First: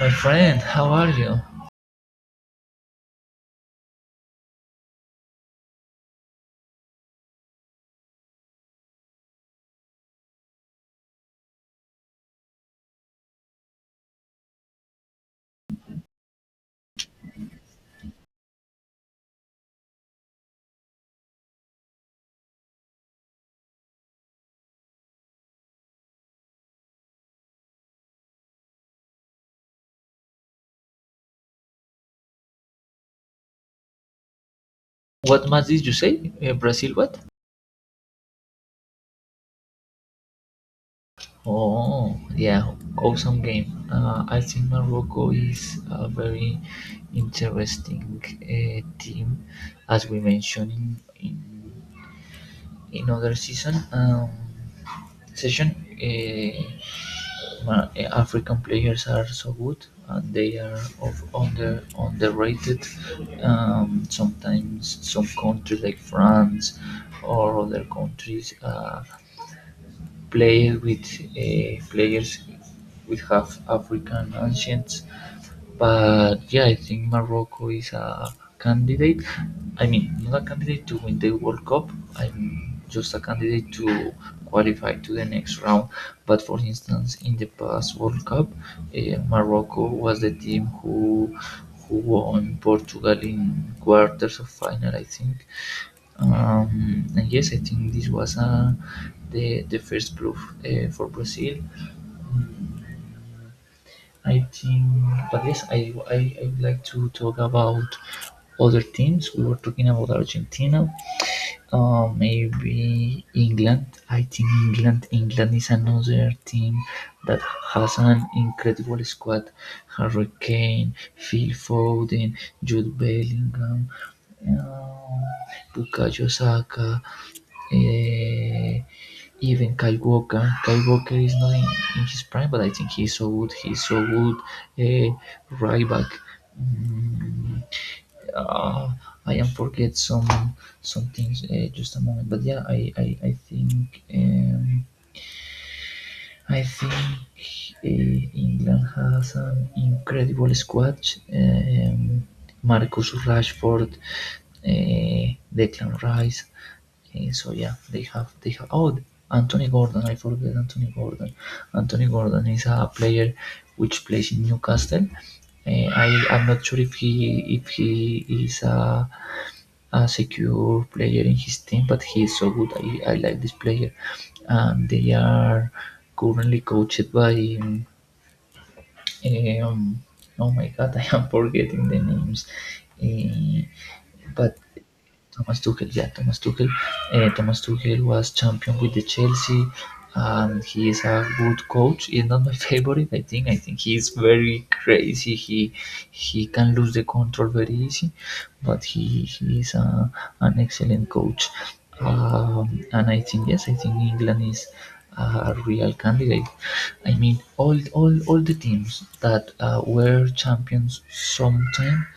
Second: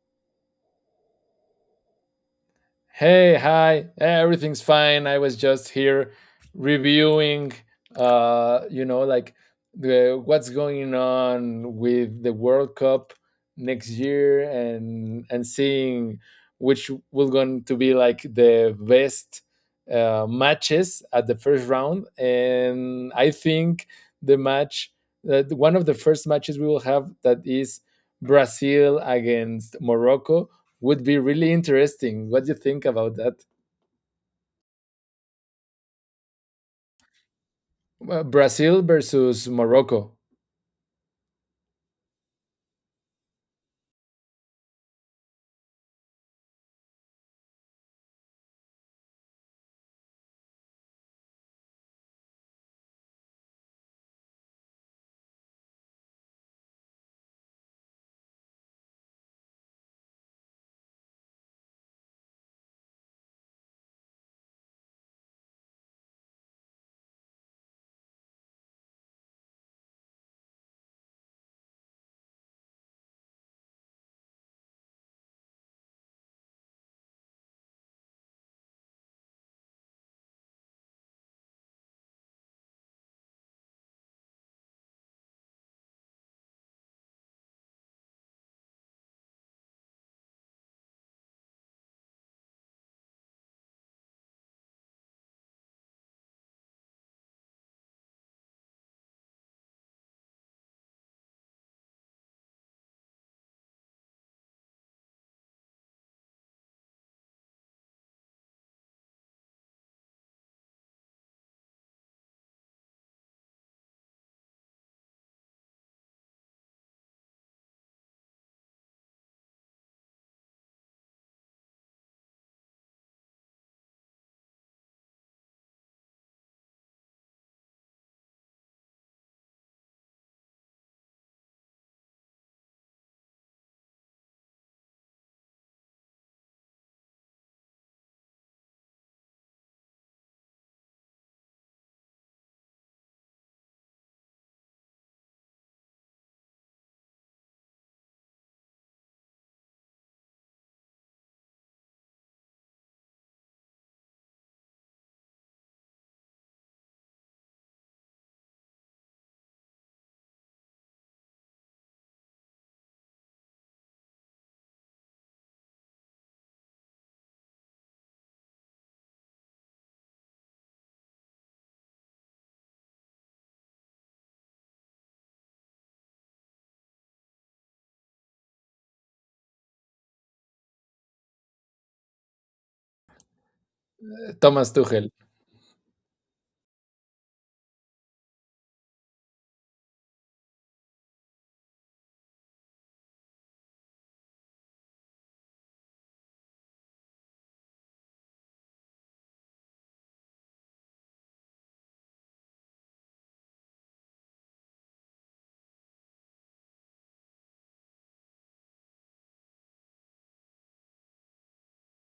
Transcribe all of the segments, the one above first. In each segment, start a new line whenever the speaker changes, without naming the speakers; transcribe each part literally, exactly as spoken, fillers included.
My friend, how are you?
Hey, hi, yeah, everything's fine. I was just here reviewing, uh, you know, like the what's going on with the World Cup next year and and seeing which will going to be like the best uh, matches at the first round. And I think the match that one of the first matches we will have that is Brazil against Morocco would be really interesting. What do you think about that?
What match did you say? Uh, Brazil what?
Well, Brazil versus Morocco.
Oh, yeah, awesome game. Uh, I think Morocco is a very interesting uh, team, as we mentioned in in, in other season um, session. Uh, uh, African players are so good, and they are of under underrated. Um, sometimes some countries like France or other countries. Uh, Played with uh, players with half African ancients, but yeah, I think Morocco is a candidate. I mean, not a candidate to win the World Cup. I'm just a candidate to qualify to the next round. But for instance, in the past World Cup, eh, Morocco was the team who who won Portugal in quarters of final, I think. Um, and yes, I think this was uh, the the first proof uh, for Brazil. Mm, I think, but yes, I, I I would like to talk about other teams. We were talking about Argentina, uh, maybe England. I think England. England is another team that has an incredible squad. Harry Kane, Phil Foden, Jude Bellingham, uh, Bukayo Saka, eh, even Kyle Walker. Kyle Walker is not in, in his prime, but I think he's so good. He's so good. Uh, right back. Mm, uh, I am forget some some things uh, just a moment. But yeah, I I, I think um, I think eh, England has an incredible squad. Um, Marcus Rashford, eh, Declan Rice. Eh, so yeah, they have they have. Oh, Anthony Gordon. I forget Anthony Gordon. Anthony Gordon is a player which plays in Newcastle. Eh, I I'm not sure if he if he is a a secure player in his team, but he is so good. I, I like this player. Um, they are currently coached by um, oh my god, I am forgetting the names. Eh, but
Thomas Tuchel.
Thomas Tuchel, yeah, Thomas Tuchel. Uh, Thomas Tuchel was champion with the Chelsea. Um, he is a good coach. He's not my favorite. I think. I think he's very crazy. He he can lose the control very easy, but he he is a, an excellent coach. Um, and I think yes, I think England is a real candidate. I mean, all all all the teams that uh, were champions sometime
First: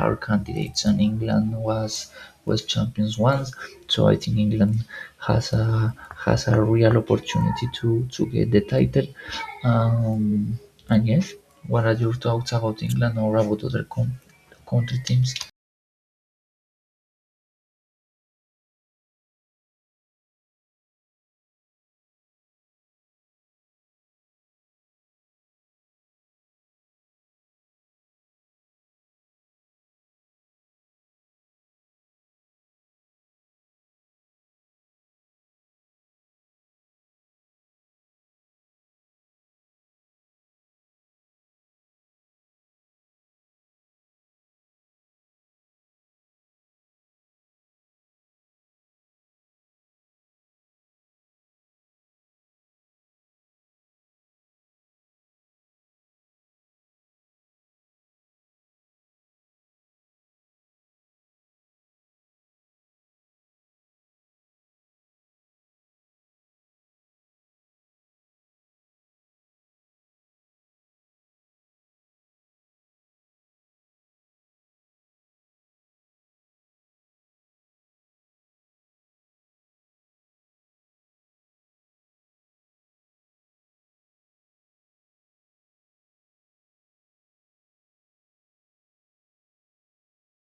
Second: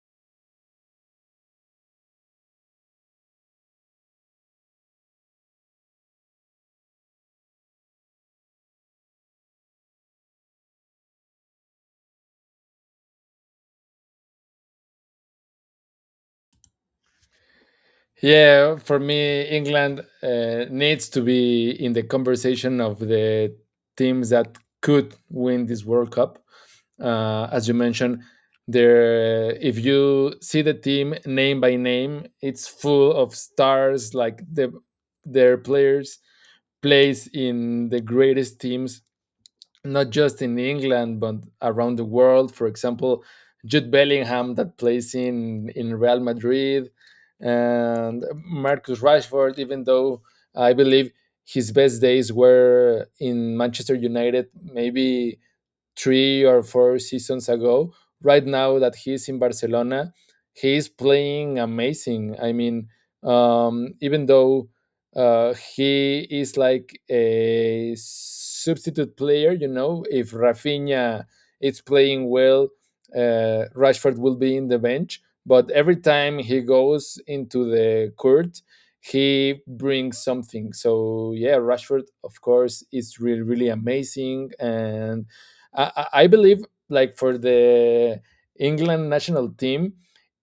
are candidates, and England was was champions once, so I think England has a has a real opportunity to to get the title. Um, and yes, what are your thoughts about England or about other com- country teams?
Yeah, for me, England uh, needs to be in the conversation of the teams that could win this World Cup. Uh, as you mentioned, there, if you see the team name by name, it's full of stars. Like the, their players plays in the greatest teams not just in England but around the world. For example, Jude Bellingham that plays in in Real Madrid, and Marcus Rashford. Even though I believe his best days were in Manchester United, maybe three or four seasons ago. Right now that he's in Barcelona, he's playing amazing. I mean, um, even though uh, he is like a substitute player, you know, if Rafinha is playing well, uh, Rashford will be in the bench. But every time he goes into the court, he brings something. So yeah, Rashford, of course, is really really amazing. And I, I believe, like for the England national team,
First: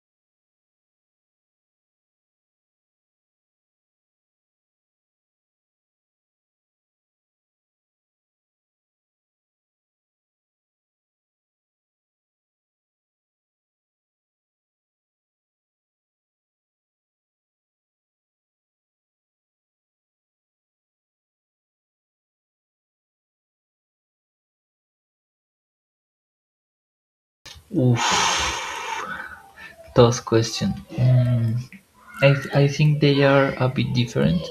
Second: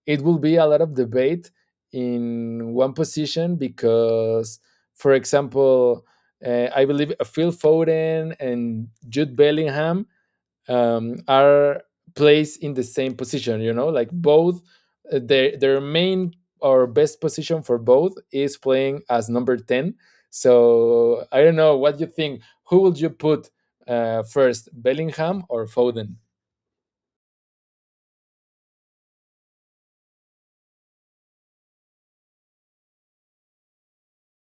it will be a lot of debate in one position because, for example, uh, I believe Phil Foden and Jude Bellingham um, are placed in the same position, you know, like both, uh, their their main or best position for both is playing as number ten. So I don't know what you think, who would you put uh, first, Bellingham or Foden?
Oof, tough question. Um, I, th- I think they are a bit different.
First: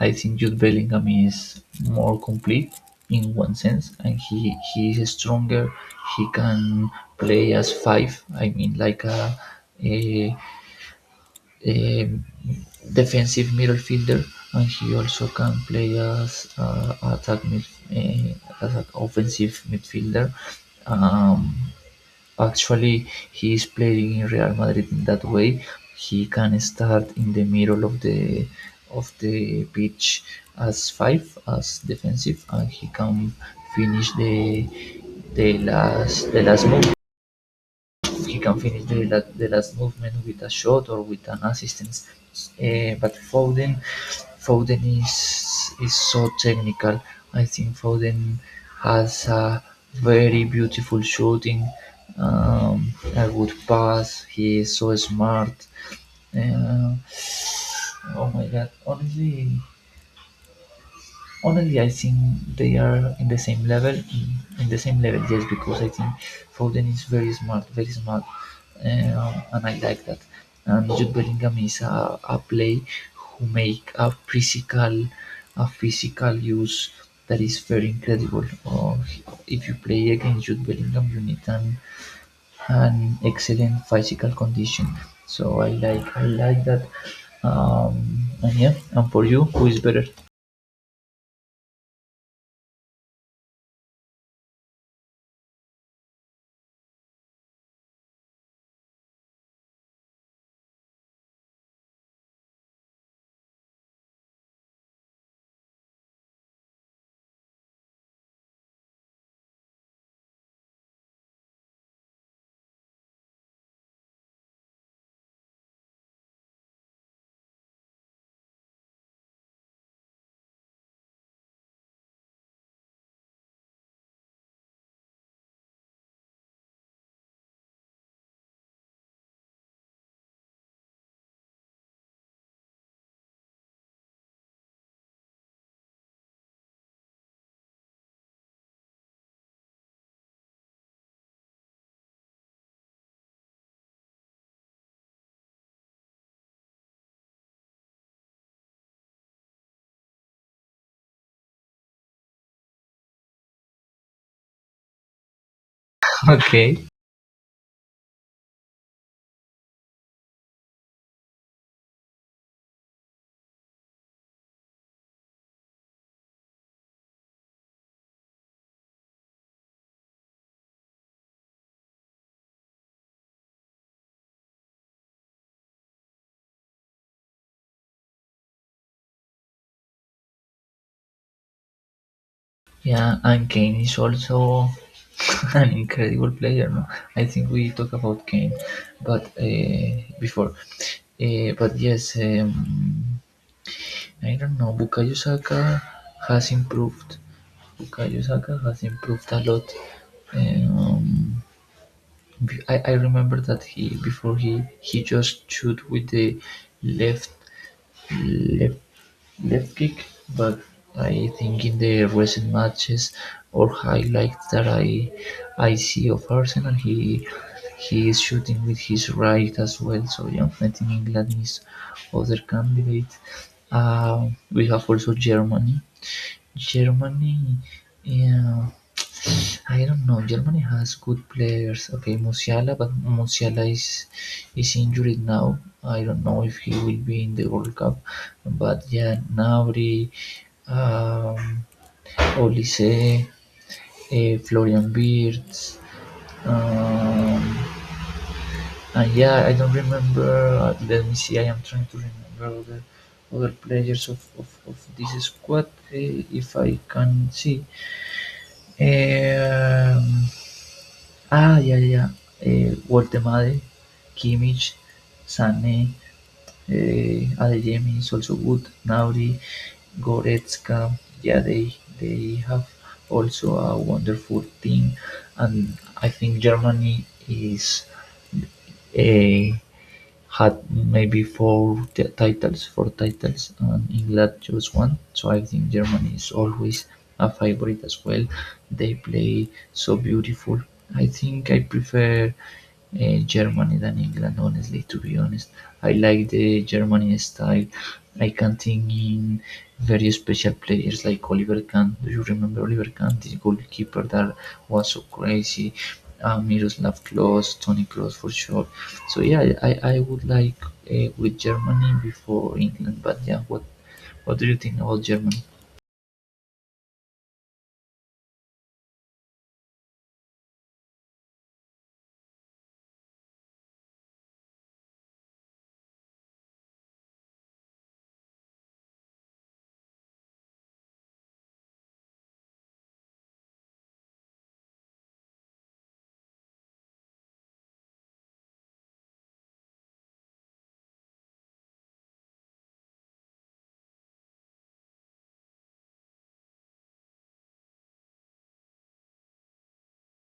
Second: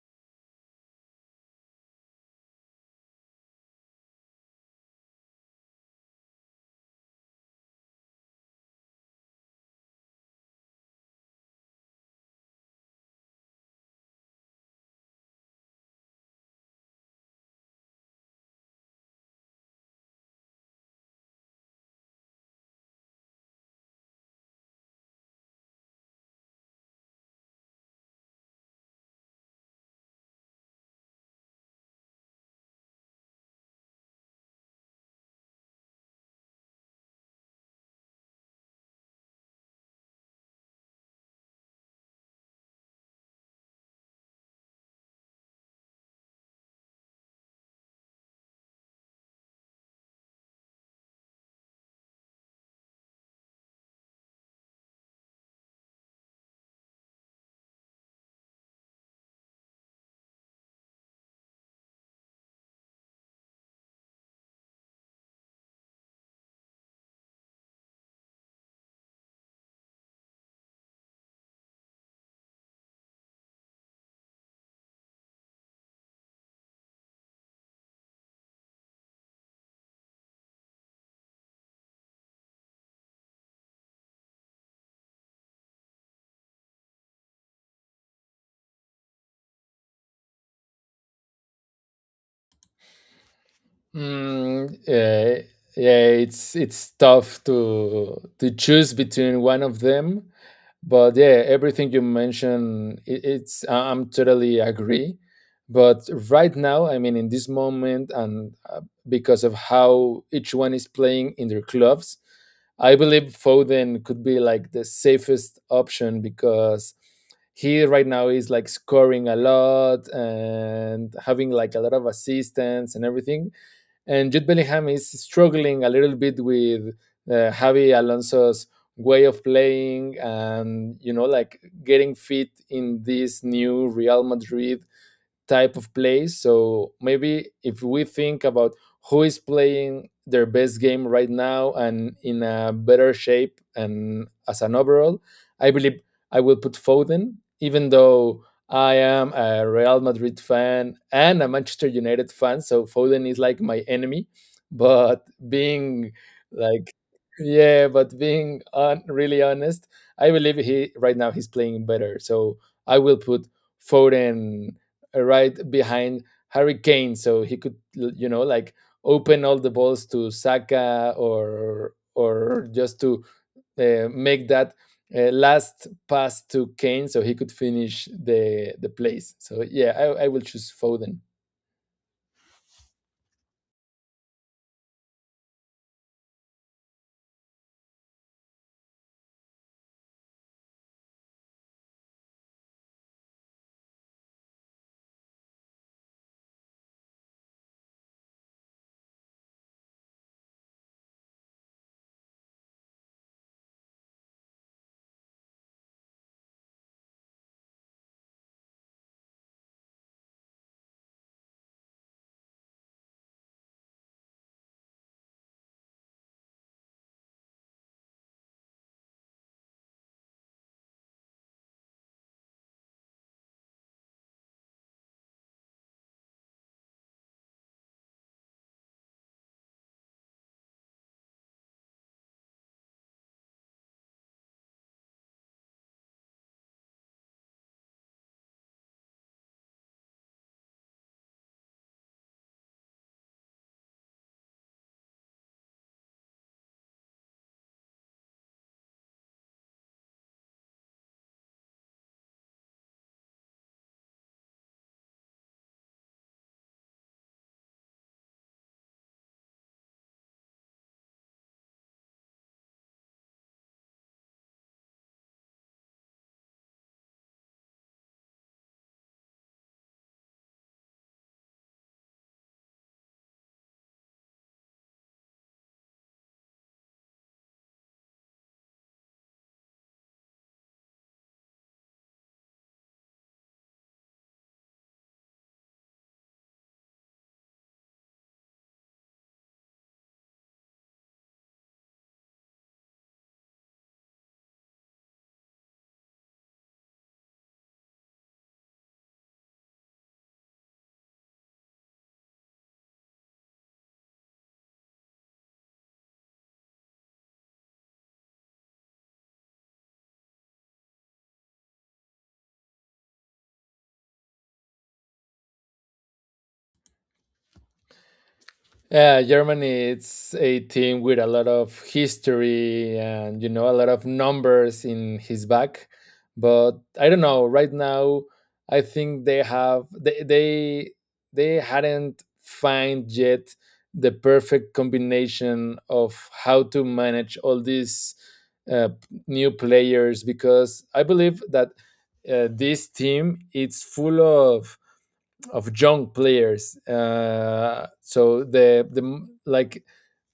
I think Jude Bellingham is more complete in one sense, and he he is stronger. He can play as five. I mean, like a, a a defensive midfielder, and he also can play as uh, attack mid, uh, as an offensive midfielder. Um, Actually, he is playing in Real Madrid in that way. He can start in the middle of the of the pitch as five as defensive, and he can finish the the last the last move he can finish the, the last movement with a shot or with an assistance. Eh, but Foden, Foden is is so technical. I think Foden has a very beautiful shooting, um, a good pass. He is so smart. Uh, oh my god! Honestly, Honestly, I think they are in the same level, mm, in the same level. Yes, because I think Foden is very smart, very smart, um, and I like that. And Jude Bellingham is a, a play who make a physical, a physical use that is very incredible. Or if you play against Jude Bellingham, you need an, an excellent physical condition. So I like, I like that. Um, and yeah, and for you, who is better?
mm, yeah, yeah, it's it's tough to to choose between one of them, but yeah, everything you mentioned, it, it's, I- i'm totally agree. But right now, I mean in this moment, and uh, because of how each one is playing in their clubs, I believe Foden could be like the safest option because he right now is like scoring a lot and having like a lot of assistance and everything. And Jude Bellingham is struggling a little bit with uh, Javi Alonso's way of playing, and you know, like getting fit in this new Real Madrid type of plays. So maybe if we think about who is playing their best game right now and in a better shape and as an overall, I believe I will put Foden, even though I am a Real Madrid fan and a Manchester United fan. So Foden is like my enemy. But being
Okay.
like, yeah, but being on, really honest, I believe he right now he's playing better. So I will put Foden uh, right behind Harry Kane, so he could, you know, like open all the balls to Saka, or or just to uh, make that uh, last pass to Kane, so he could finish the the plays. So yeah, I, I will choose Foden.
Yeah, and Kane is also an incredible player. No, I think we talk about Kane, but uh, before, uh, but yes, um, I don't know. Bukayo Saka has improved. Bukayo Saka has improved a lot. Um, be- I, I remember that he before he he just shoot with the left left left-kick, but I think in the recent matches or highlights that I I see of Arsenal, he he is shooting with his right as well. So yeah, I think England is other candidate. Uh, we have also Germany. Germany, yeah, I don't know. Germany has good players. Okay, Musiala, but Musiala is is injured now. I don't know if he will be in the World Cup. But yeah, Nabri, um, Olise, uh, Florian Wirtz, um, and yeah, I don't remember. Let me see. I am trying to remember other other players of of, of this squad uh, if I can see. Um, Ah, yeah, yeah. yeah. Uh, Wortemade, Kimmich, Sané, uh, Adeyemi is also good. Nauri, Goretzka, yeah, they they have also a wonderful team, and I think Germany is uh, had maybe four titles, four titles, and England just one. So I think Germany is always a favorite as well. They play so beautiful. I think I prefer uh, Germany than England, honestly, to be honest. I like the Germany style. I can think in very special players like Oliver Kahn. Do you remember Oliver Kahn, this goalkeeper that was so crazy? Uh, Miroslav Klose, Tony Kroos for sure. So yeah, I, I would like uh, with Germany before England, but yeah, what what do you think about Germany?
Yeah, Germany it's a team with a lot of history and you know a lot of numbers in his back. But I don't know, right now I think they have they they, they hadn't find yet the perfect combination of how to manage all these uh, new players because I believe that uh, this team it's full of of young players. Uh, so the the like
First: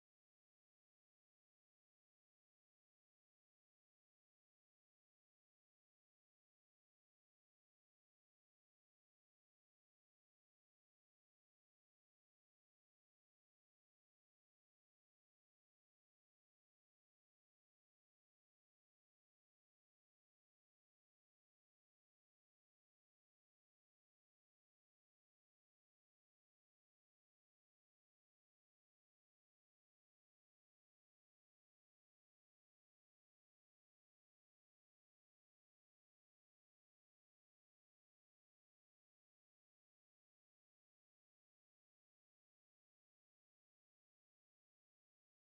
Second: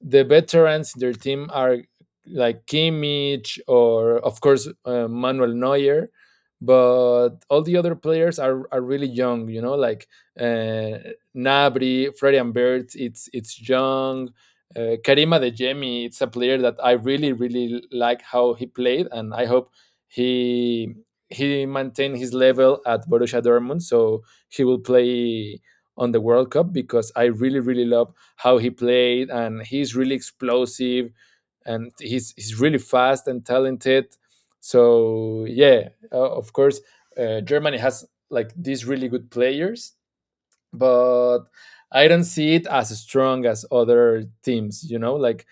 the veterans in their team are like Kimmich or of course uh, Manuel Neuer, but all the other players are, are really young. You know, like uh, Nabri, Freddy and Bert. It's it's young. Uh, Karima De it's a player that I really really like how he played, and I hope he he maintained his level at Borussia Dortmund. So he will play on the World Cup because I really really love how he played, and he's really explosive, and he's he's really fast and talented. So yeah, uh, of course, uh, Germany has like these really good players, but I don't see it as strong as other teams. You know, like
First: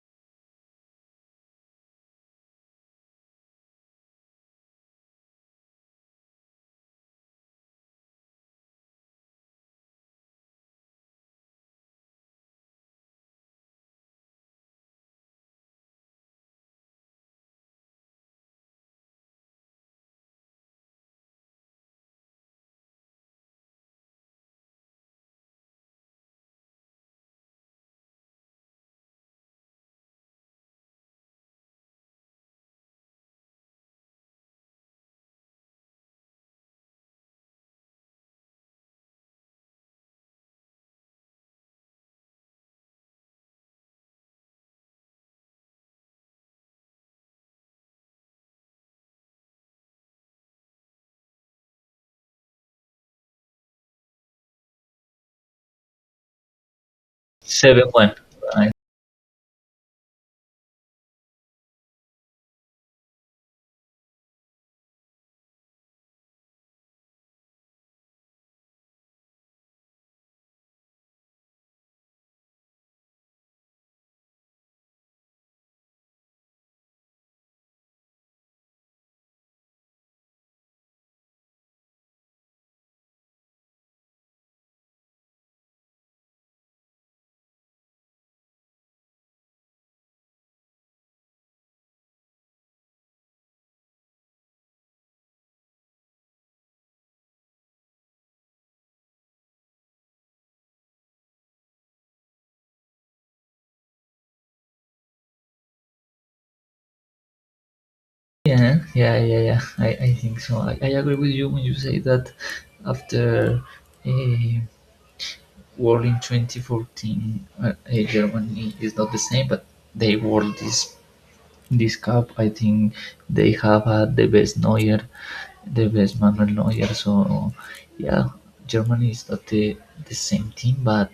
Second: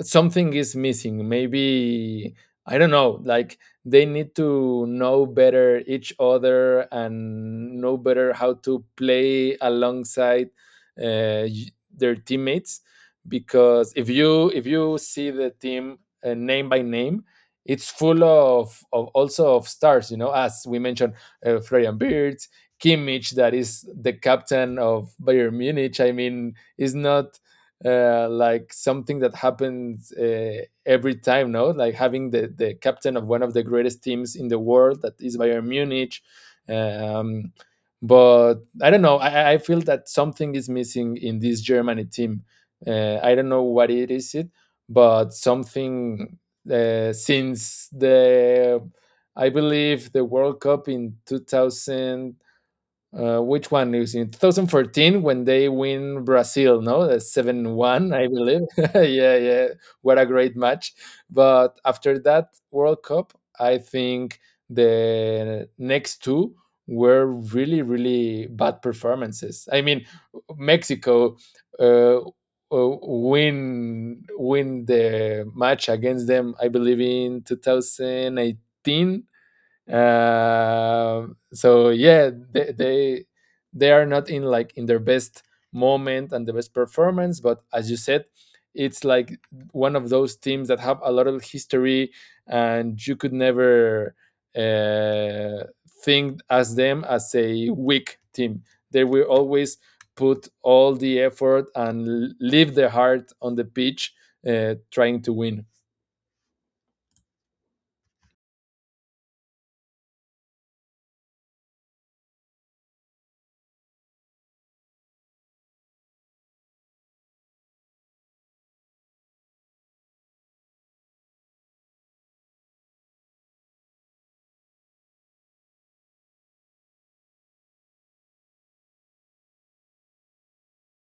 something is missing, maybe, I don't know, like they need to know better each other and know better how to play alongside uh, y- their teammates, because if you if you see the team uh, name by name, it's full of, of also of stars, you know, as we mentioned, uh, Florian Beard, Kimmich that is the captain of Bayern Munich. I mean is not uh, like something that happens uh, every time, no? Like having the, the captain of one of the greatest teams in the world that is Bayern Munich. Um, but I don't know. I, I feel that something is missing in this Germany team. Uh, I don't know what it is, it, but something uh, since the, I believe, the World Cup in two thousand. Uh, which one is in twenty fourteen when they win Brazil? No, that's seven
Seven one.
one, I believe. Yeah, yeah. What a great match! But after that World Cup, I think the next two were really, really bad performances. I mean, Mexico uh, uh, win win the match against them. I believe in twenty eighteen. um so yeah, they, they they are not in like in their best moment and the best performance, but as you said, it's like one of those teams that have a lot of history, and you could never uh, think as them as a weak team. They will always put all the effort and l- leave their heart on the pitch uh, trying to win.
Yeah, yeah, yeah, yeah. I, I think so. I, I agree with you when you say that after a war in twenty fourteen, uh, eh, Germany is not the same, but they won this This cup, I think they have had the best Neuer, the best Manuel Neuer. So yeah, Germany is not the, the same team, but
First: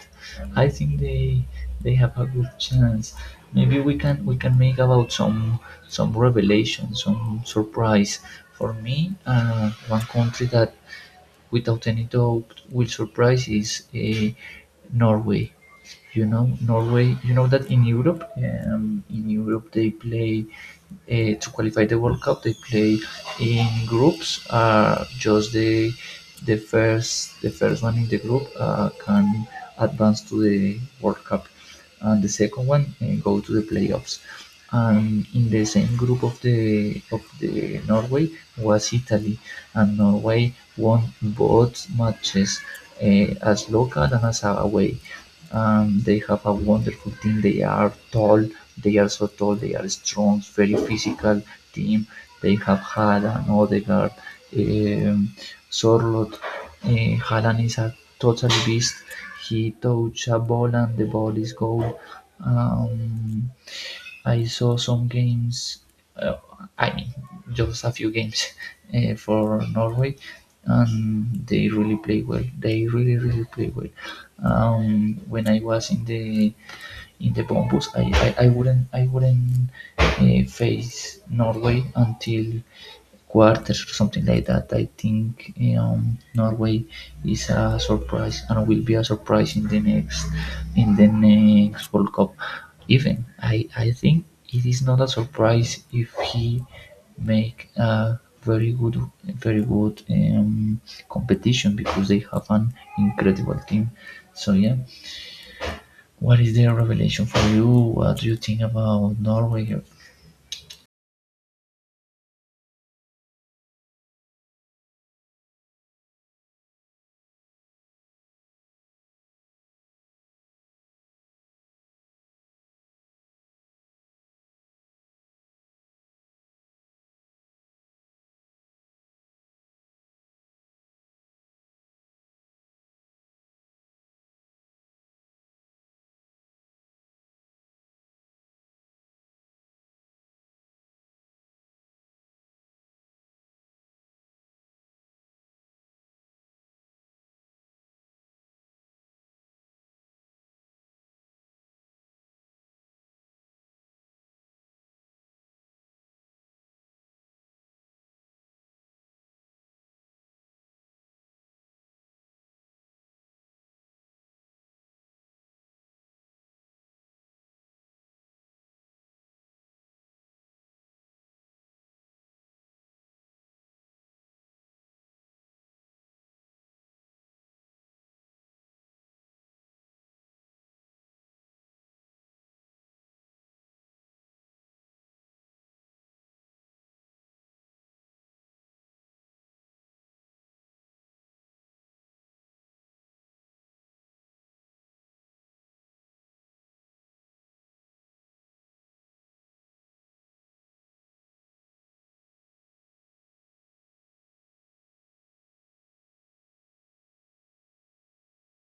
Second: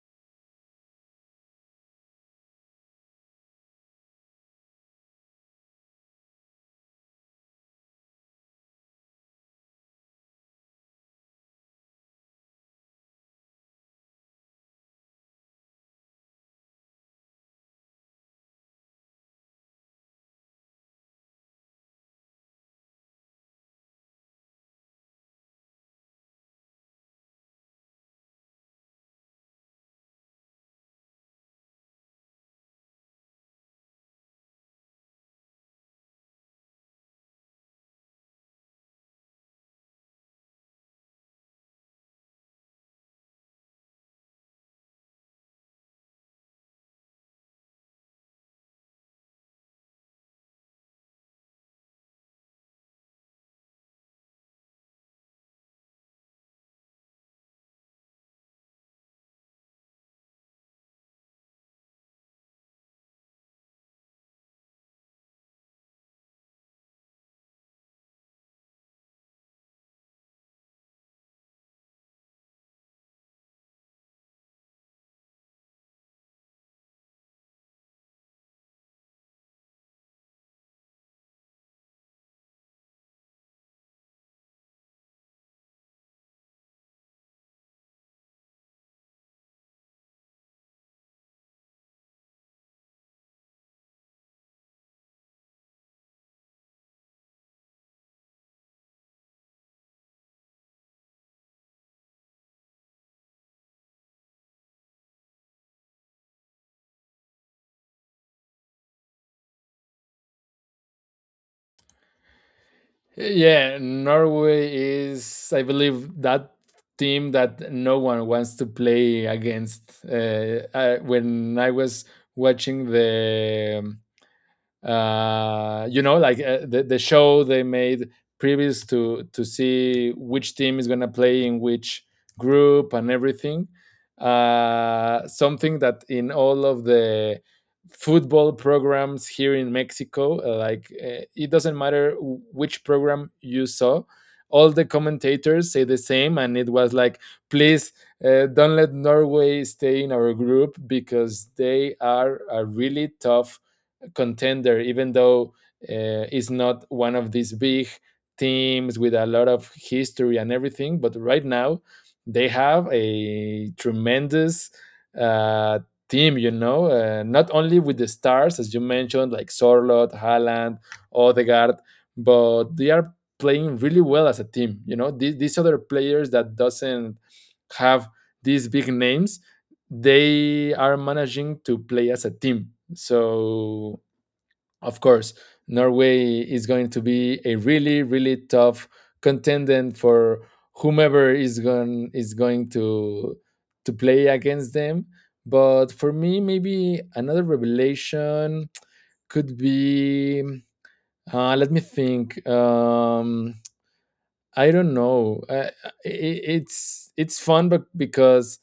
I think they they have a good chance. Maybe we can we can make about some some revelation, some surprise. For me, uh, one country that without any doubt will surprise is uh, Norway. You know, Norway. You know that in Europe, um, in Europe they play uh, to qualify the World Cup. They play in groups. Uh, just the the first the first one in the group uh, can advance to the World Cup, and the second one uh, go to the playoffs. And in the same group of the of the Norway was Italy, and Norway won both matches uh, as local and as away. Um, they have a wonderful team. They are tall. They are so tall, they are strong, very physical team. They have Haaland, Odegaard, um, Sorlot. Uh, Haaland is a total beast. He touch a ball and the ball is goal. Um, I saw some games, uh, I mean, just a few games uh, for Norway, and they really play well. They really, really play well. Um, when I was in the in the Bombus. I, I, I wouldn't I wouldn't uh, face Norway until quarters or something like that. I think eh, um, Norway is a surprise and will be a surprise in the next in the next World Cup. Even I, I think it is not a surprise if he make a very good very good um, competition because they have an incredible team. So yeah, what is their revelation for you? What do you think about Norway?
Yeah, Norway is, I believe, that team that no one wants to play against. Uh, I, when I was watching the um, uh, you know, like uh, the, the show they made previous to to see which team is gonna play in which group and everything. Uh, something that in all of the football programs here in Mexico, uh, like uh, it doesn't matter w- which program you saw, all the commentators say the same, and it was like, please uh, don't let Norway stay in our group because they are a really tough contender, even though uh, it's not one of these big teams with a lot of history and everything. But right now, they have a tremendous uh, team, you know, uh, not only with the stars, as you mentioned, like Sorloth, Haaland, Odegaard, but they are playing really well as a team. You know, these, these other players that doesn't have these big names, they are managing to play as a team. So of course, Norway is going to be a really, really tough contender for whomever is going is going to to play against them. But for me, maybe another revelation could be. Uh, let me think. Um, I don't know. Uh, it, it's it's fun, but because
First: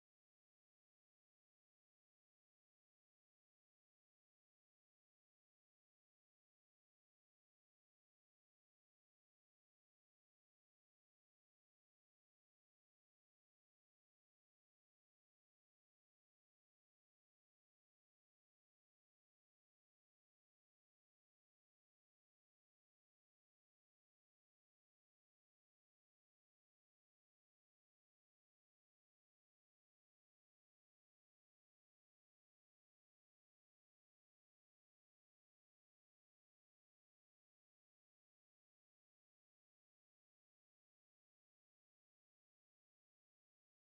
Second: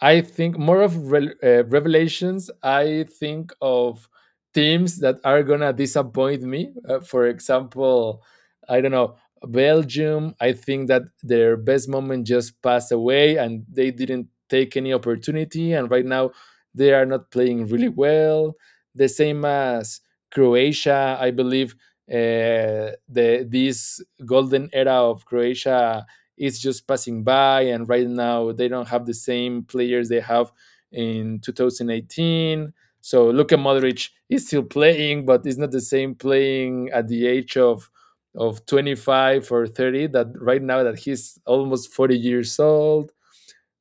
I think more of rel uh, revelations. I think of teams that are gonna disappoint me. Uh, for example, I don't know, Belgium. I think that their best moment just passed away, and they didn't take any opportunity. And right now, they are not playing really well. The same as Croatia. I believe uh, the this golden era of Croatia is just passing by, and right now they don't have the same players they have in twenty eighteen. So Luka Modric is still playing, but it's not the same playing at the age of of twenty-five or thirty that right now that he's almost forty years old.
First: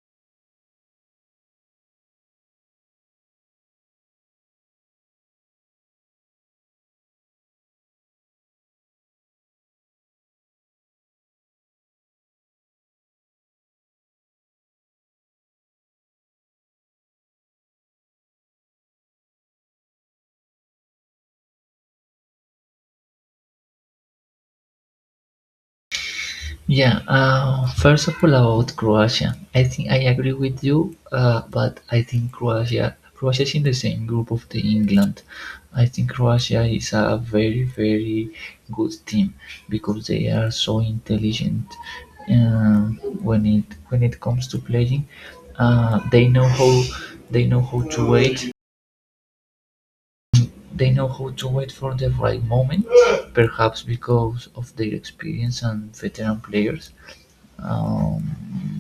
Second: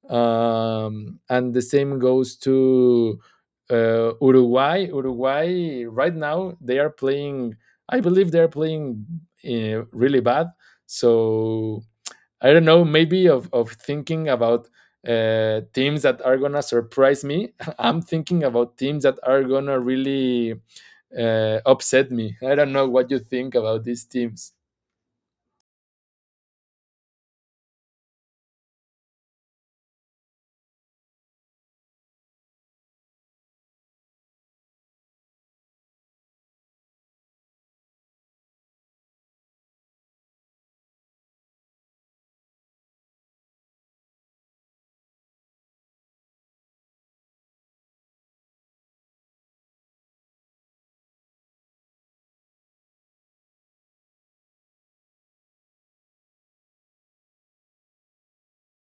um, and the same goes to uh, Uruguay. Uruguay right now they are playing, I believe they're playing uh, really bad. So I don't know, maybe of, of thinking about uh, teams that are gonna surprise me. I'm thinking about teams that are gonna really uh, upset me. I don't know what you think about these teams.
Yeah, uh, first of all about Croatia, I think I agree with you, uh, but I think Croatia, Croatia is in the same group of the England. I think Croatia is a very very good team because they are so intelligent um, when it when it comes to playing. Uh, they know how they know how to wait. They know how to wait for the right moment, perhaps because of their experience and veteran players. Um,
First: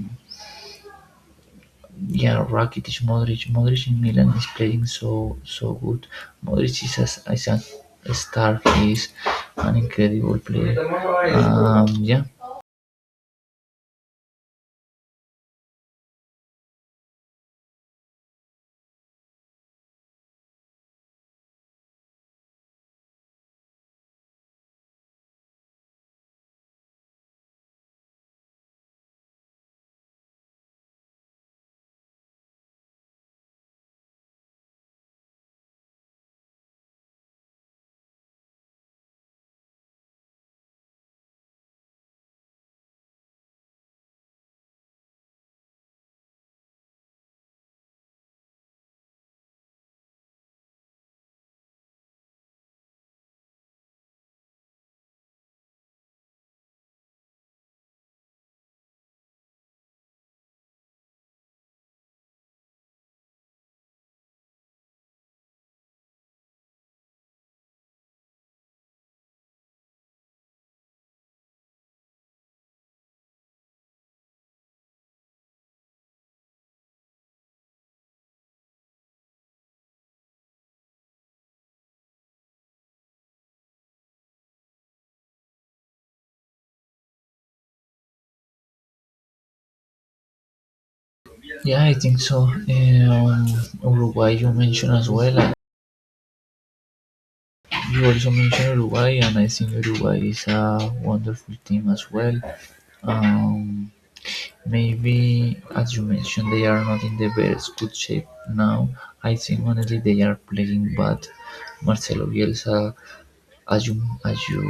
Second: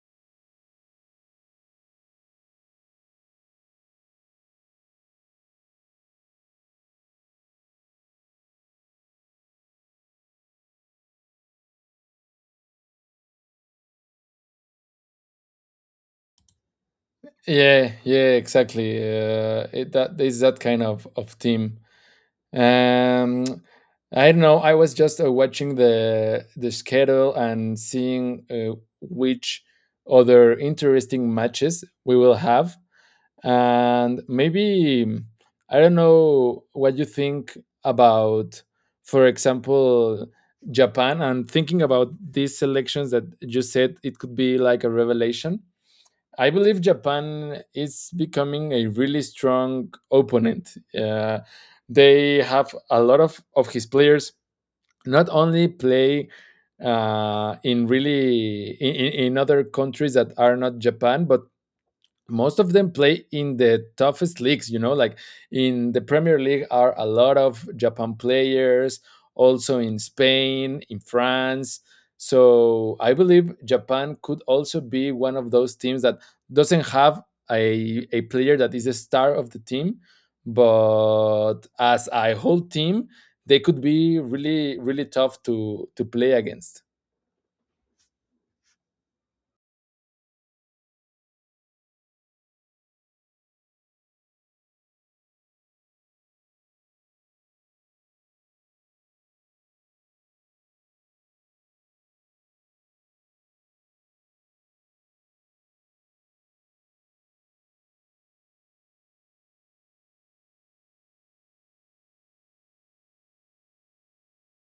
yeah, Rakitic, Modric, Modric in Milan is playing so so good. Modric is a, is a star. He is an incredible player. Um, yeah,
Yeah, yeah, exactly. Uh, it, that is that kind of of team. Um, I don't know. I was just uh, watching the the schedule and seeing uh, which other interesting matches we will have. And maybe I don't know what you think about, for example, Japan. I'm thinking about these selections that you said it could be like a revelation. I believe Japan is becoming a really strong opponent. Uh, they have a lot of, of his players not only play uh, in really in, in in other countries that are not Japan, but most of them play in the toughest leagues, you know, like in the Premier League are a lot of Japan players, also in Spain, in France. So I believe Japan could also be one of those teams that doesn't have a, a player that is a star of the team, but as a whole team they could be really really tough to to play against.
yeah, I think so. Um, Uruguay, you mentioned as well. Uh, You also mentioned Uruguay, and I think Uruguay is a wonderful team as well. Um, Maybe, as you mentioned, they are not in the best good shape now. I think honestly they are playing bad. Marcelo Bielsa, as you as you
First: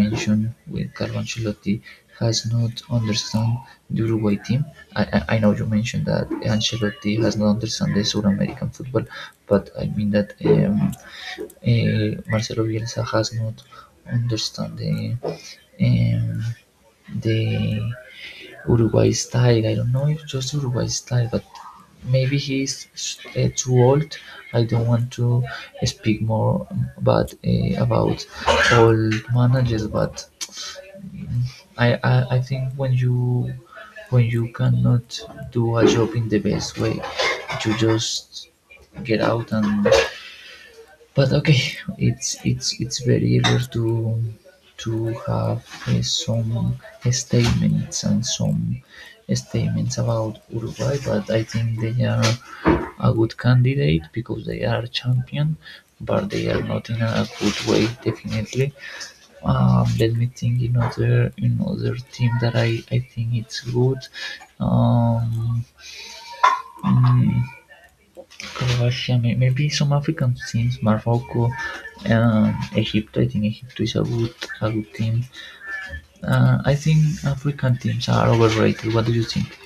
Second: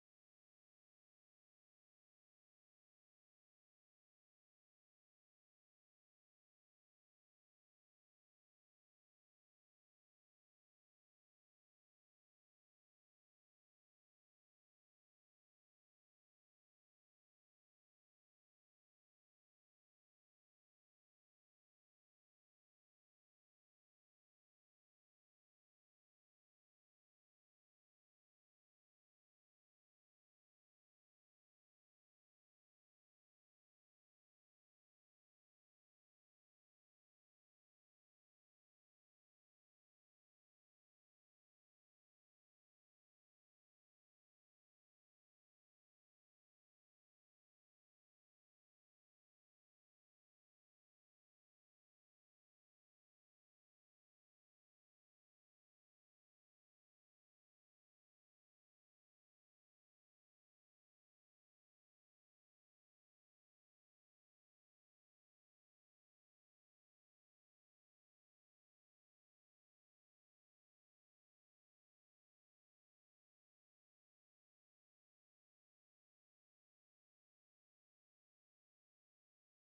mentioned with Carlo Ancelotti, has not understand the Uruguay team. I, I I know you mentioned that Ancelotti has not understand the South American football, but I mean that um, uh, Marcelo Bielsa has not understand the um, the Uruguay style. I don't know if just Uruguay style, but maybe he's uh, too old. I don't want to speak more but uh, about old managers, but I, I I think when you when you cannot do a job in the best way, you just get out and but okay it's it's it's very rare to to have uh, some statements and some statements about Uruguay but I think they are a good candidate because they are champion but they are not in a good way definitely. Um, let me think in other in other team that I, I think it's good um, mm, Croatia, maybe some African teams, Morocco, um, Egypt. I think Egypt is a good, a good team. Uh, I think African teams are overrated. What do you think?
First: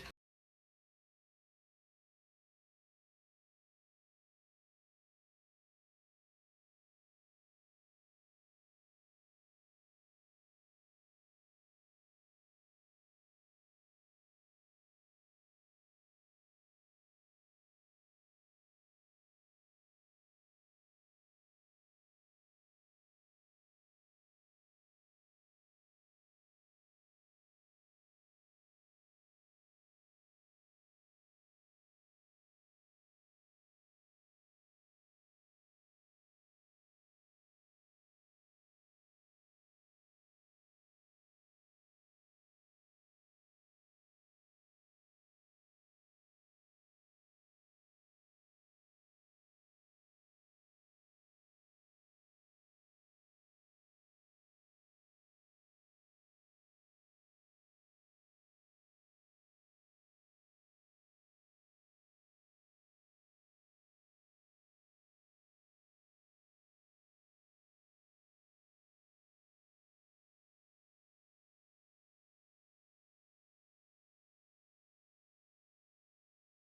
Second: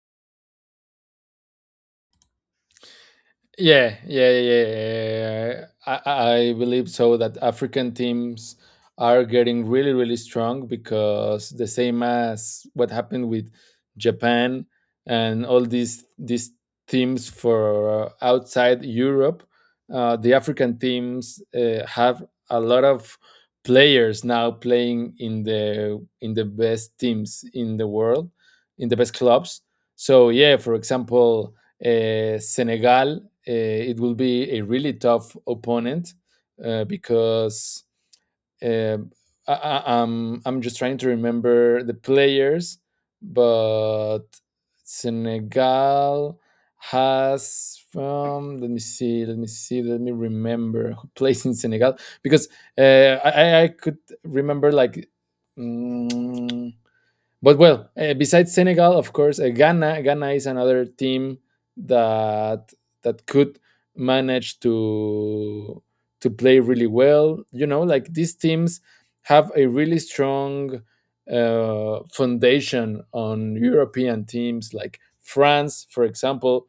Yeah, yeah, yeah, yeah, yeah, yeah, yeah. I, I believe so that African teams are getting really, really strong because the same as what happened with Japan and all these these teams for uh, outside Europe. Uh, the African teams uh, have a lot of players now playing in the in the best teams in the world, in the best clubs. So yeah, for example, uh, Senegal, uh, it will be a really tough opponent uh, because um, I, I, I'm I'm just trying to remember the players, but Senegal has from, let me see let me see let me remember who plays in Senegal because uh, I I could remember like. mm, but well, uh, besides Senegal, of course, uh, Ghana. Ghana is another team that that could manage to to play really well. You know, like these teams have a really strong uh, foundation on European teams, like France, for example.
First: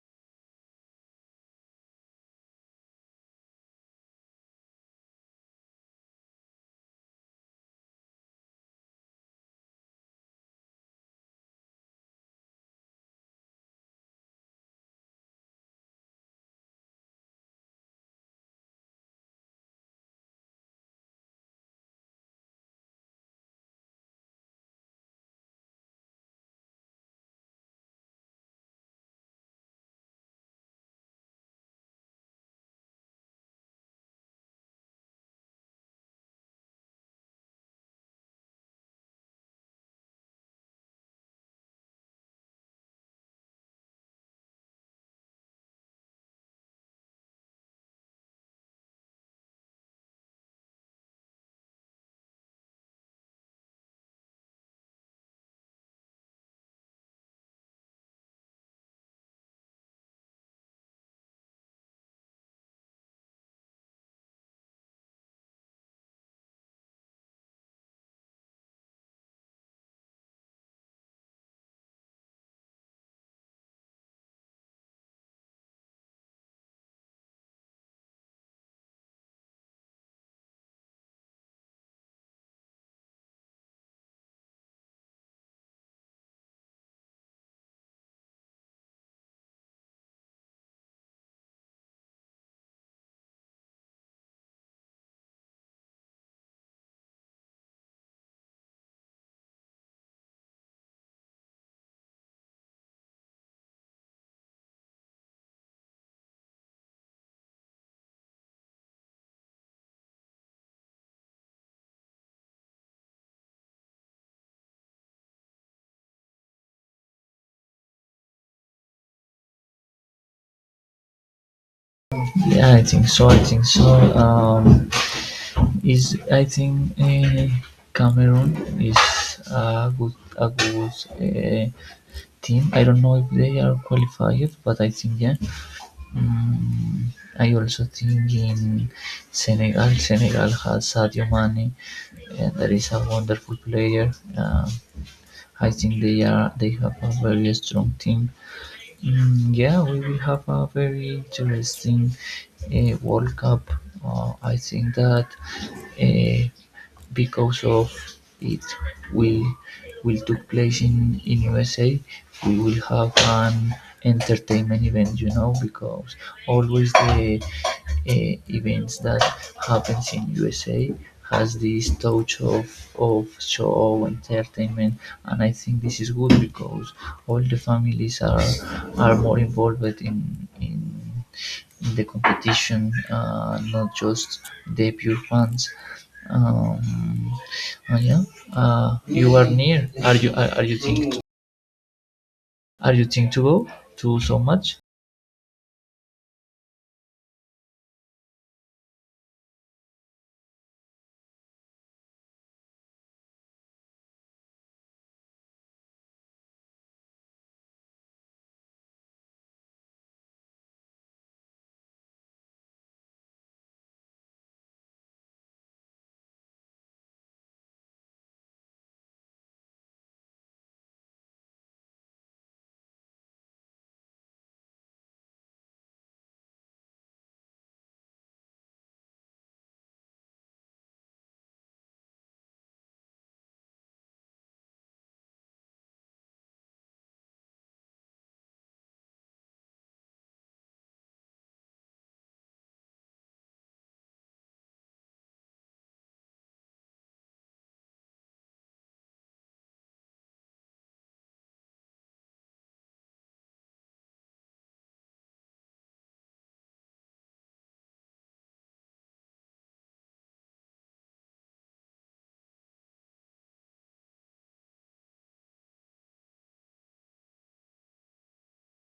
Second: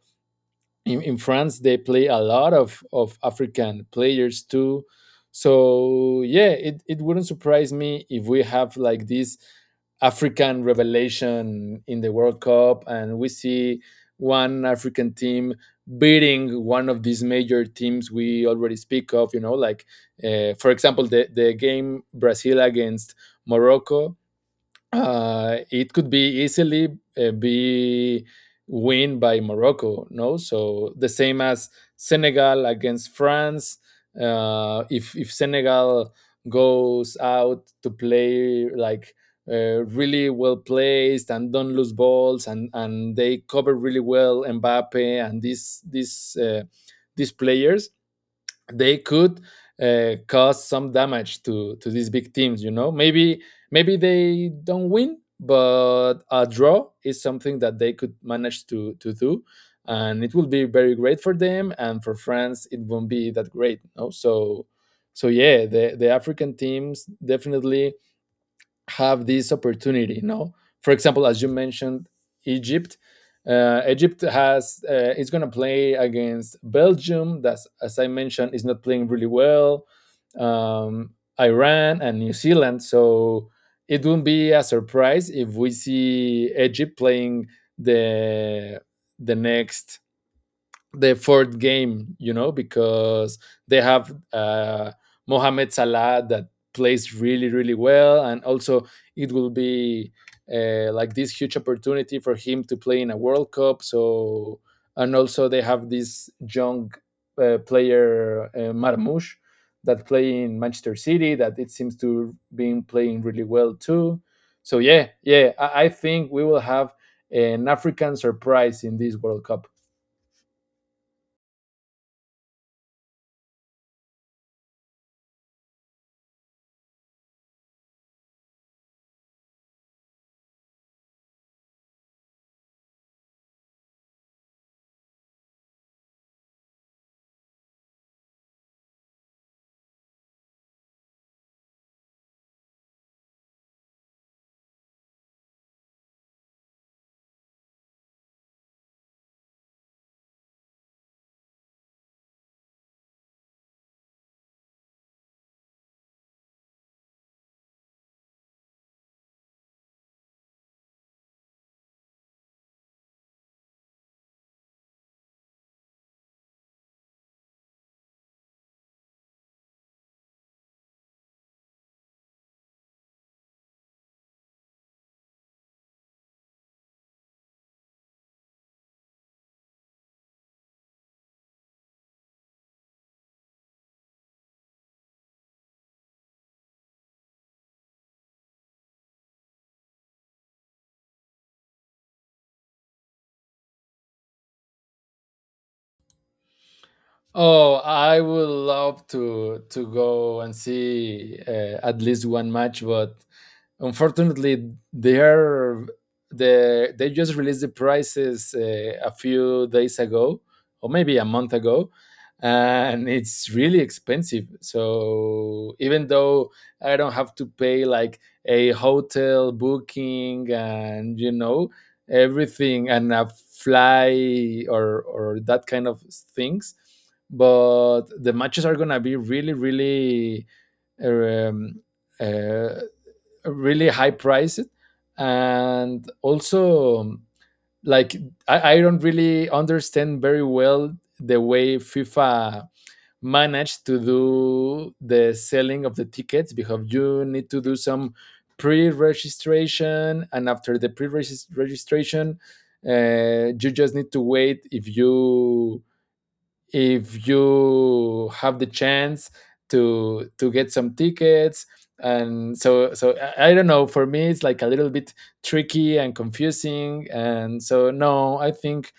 In, in France they play a lot of, of African players too. So yeah, it, it wouldn't surprise me if we have like this African revelation in the World Cup and we see one African team beating one of these major teams we already speak of, you know, like uh, for example the, the game Brazil against Morocco, uh, it could be easily uh, be win by Morocco. No, so the same as Senegal against France. Uh, if if Senegal goes out to play like uh, really well placed and don't lose balls and and they cover really well Mbappe and these these uh, these players, they could uh, cause some damage to to these big teams. You know, maybe maybe they don't win, but a draw is something that they could manage to to do, and it will be very great for them. And for France, it won't be that great. No, so so yeah, the the African teams definitely have this opportunity. You know, for example, as you mentioned, Egypt. Uh, Egypt has, uh, is going to play against Belgium. That's, as I mentioned, is not playing really well. Um, Iran and New Zealand. So it wouldn't be a surprise if we see Egypt playing the the next the fourth game, you know, because they have uh, Mohamed Salah that plays really, really well. And also, it will be uh, like this huge opportunity for him to play in a World Cup. So, and also, they have this young uh, player, uh, Marmoush, that play in Manchester City, that it seems to be playing really well too. So, yeah, yeah, I, I think we will have an African surprise in this World Cup.
Yeah, I think so. I think so. Um, is I think uh, Cameroon is a good, a good uh, team. I don't know if they are qualified, but I think yeah. Mm, I also think in Senegal, Senegal has Sadio Mane, and that is a wonderful player. Um I think they are they have a very strong team. Mm, yeah, we will have a very interesting uh, World Cup. Uh, I think that. Uh, because of it will will took place in U S A, we will have an entertainment event, you know, because always the uh, events that happens in U S A has this touch of, of show entertainment and I think this is good because all the families are are more involved in in, in the competition uh, not just the pure fans. um, uh, yeah. Uh, you are near. Are you are, are you think are you think to go to so much?
Oh, I would love to to go and see, uh, at least one match, but unfortunately they are the they just released the prices uh, a few days ago or maybe a month ago, and it's really expensive. So even though I don't have to pay like a hotel booking and, you know, everything, and a fly, or or that kind of things, but the matches are gonna be really, really, um, uh, really high priced. And also, like, I, I don't really understand very well the way FIFA managed to do the selling of the tickets, because you need to do some pre-registration, and after the pre-registration, uh, you just need to wait if you, if you have the chance to to get some tickets. And so so I, I don't know, for me it's like a little bit tricky and confusing. And so, no, I think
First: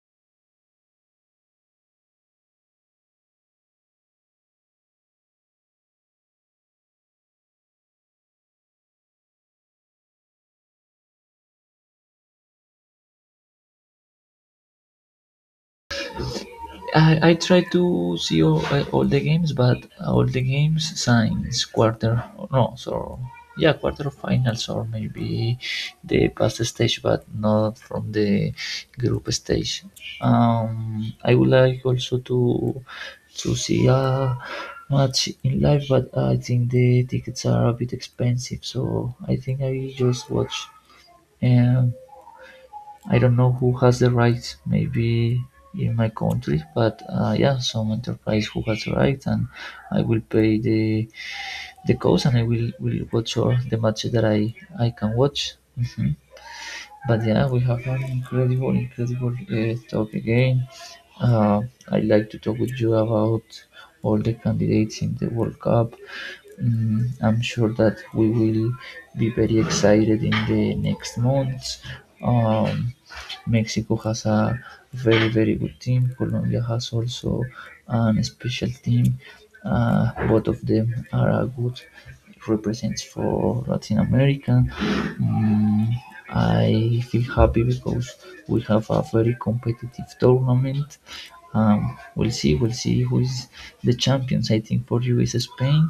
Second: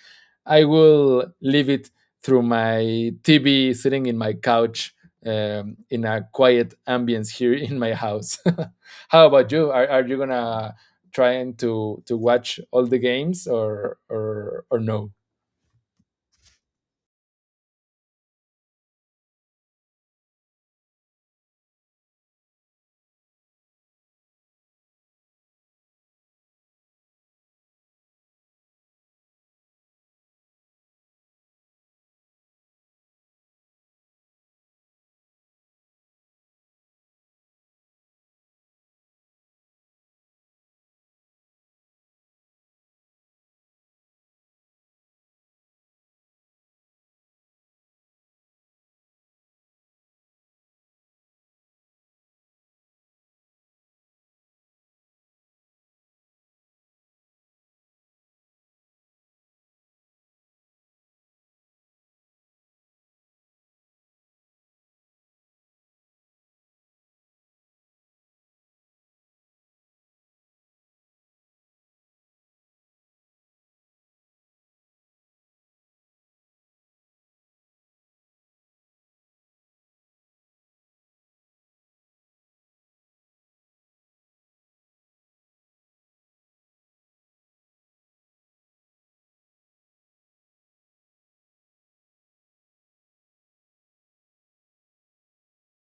I will leave it through my TV sitting in my couch, um, in a quiet ambience here in my house. How about you, are, are you gonna trying to to watch all the games or or or no?
I, I try to see all, uh, all the games, but all the games since quarter no, so yeah, quarterfinals or maybe the past stage, but not from the group stage. Um, I would like also to to see a match in live, but I think the tickets are a bit expensive, so I think I just watch. Um, I don't know who has the rights. Maybe in my country, but uh, yeah, some enterprise who has the right, and I will pay the the cost, and I will will watch all the matches that I I can watch. Hmm. But yeah, we have an incredible, incredible uh, talk again. Uh, I like to talk with you about all the candidates in the World Cup. Mm, I'm sure that we will be very excited in the next months. Um, Mexico has a very very good team. Colombia has also an special team. Uh, both of them are a good represents for Latin America. Mm, I feel happy because we have a very competitive tournament. Um, we'll see, we'll see who is the champions. I think for you is Spain.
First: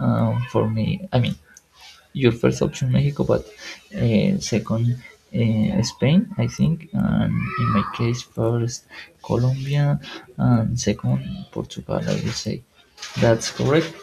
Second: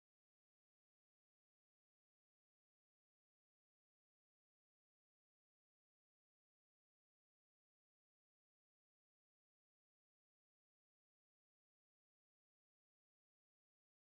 Um, for me, I mean, your first option Mexico, but uh, second uh, Spain, I think, and in my case first Colombia and second Portugal. I would say that's correct.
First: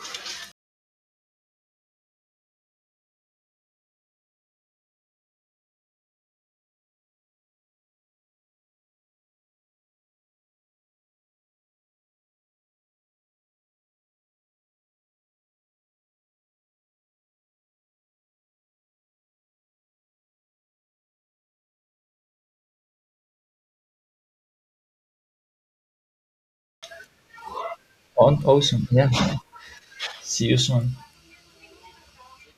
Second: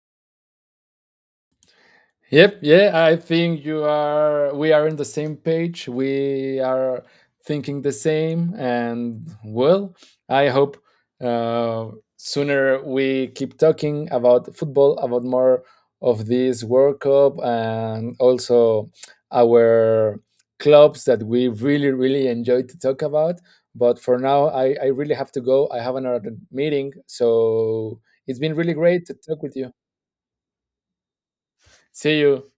Yep, yeah, I think you are, we are in the same page. We are thinking the same. And well, I hope, uh, sooner we keep talking about football, about more of this World Cup, and also our clubs that we really, really enjoy to talk about. But for now, I, I really have to go. I have another meeting, so it's
On
been really
awesome,
great
yeah.
to talk with you.
See you soon.
See you.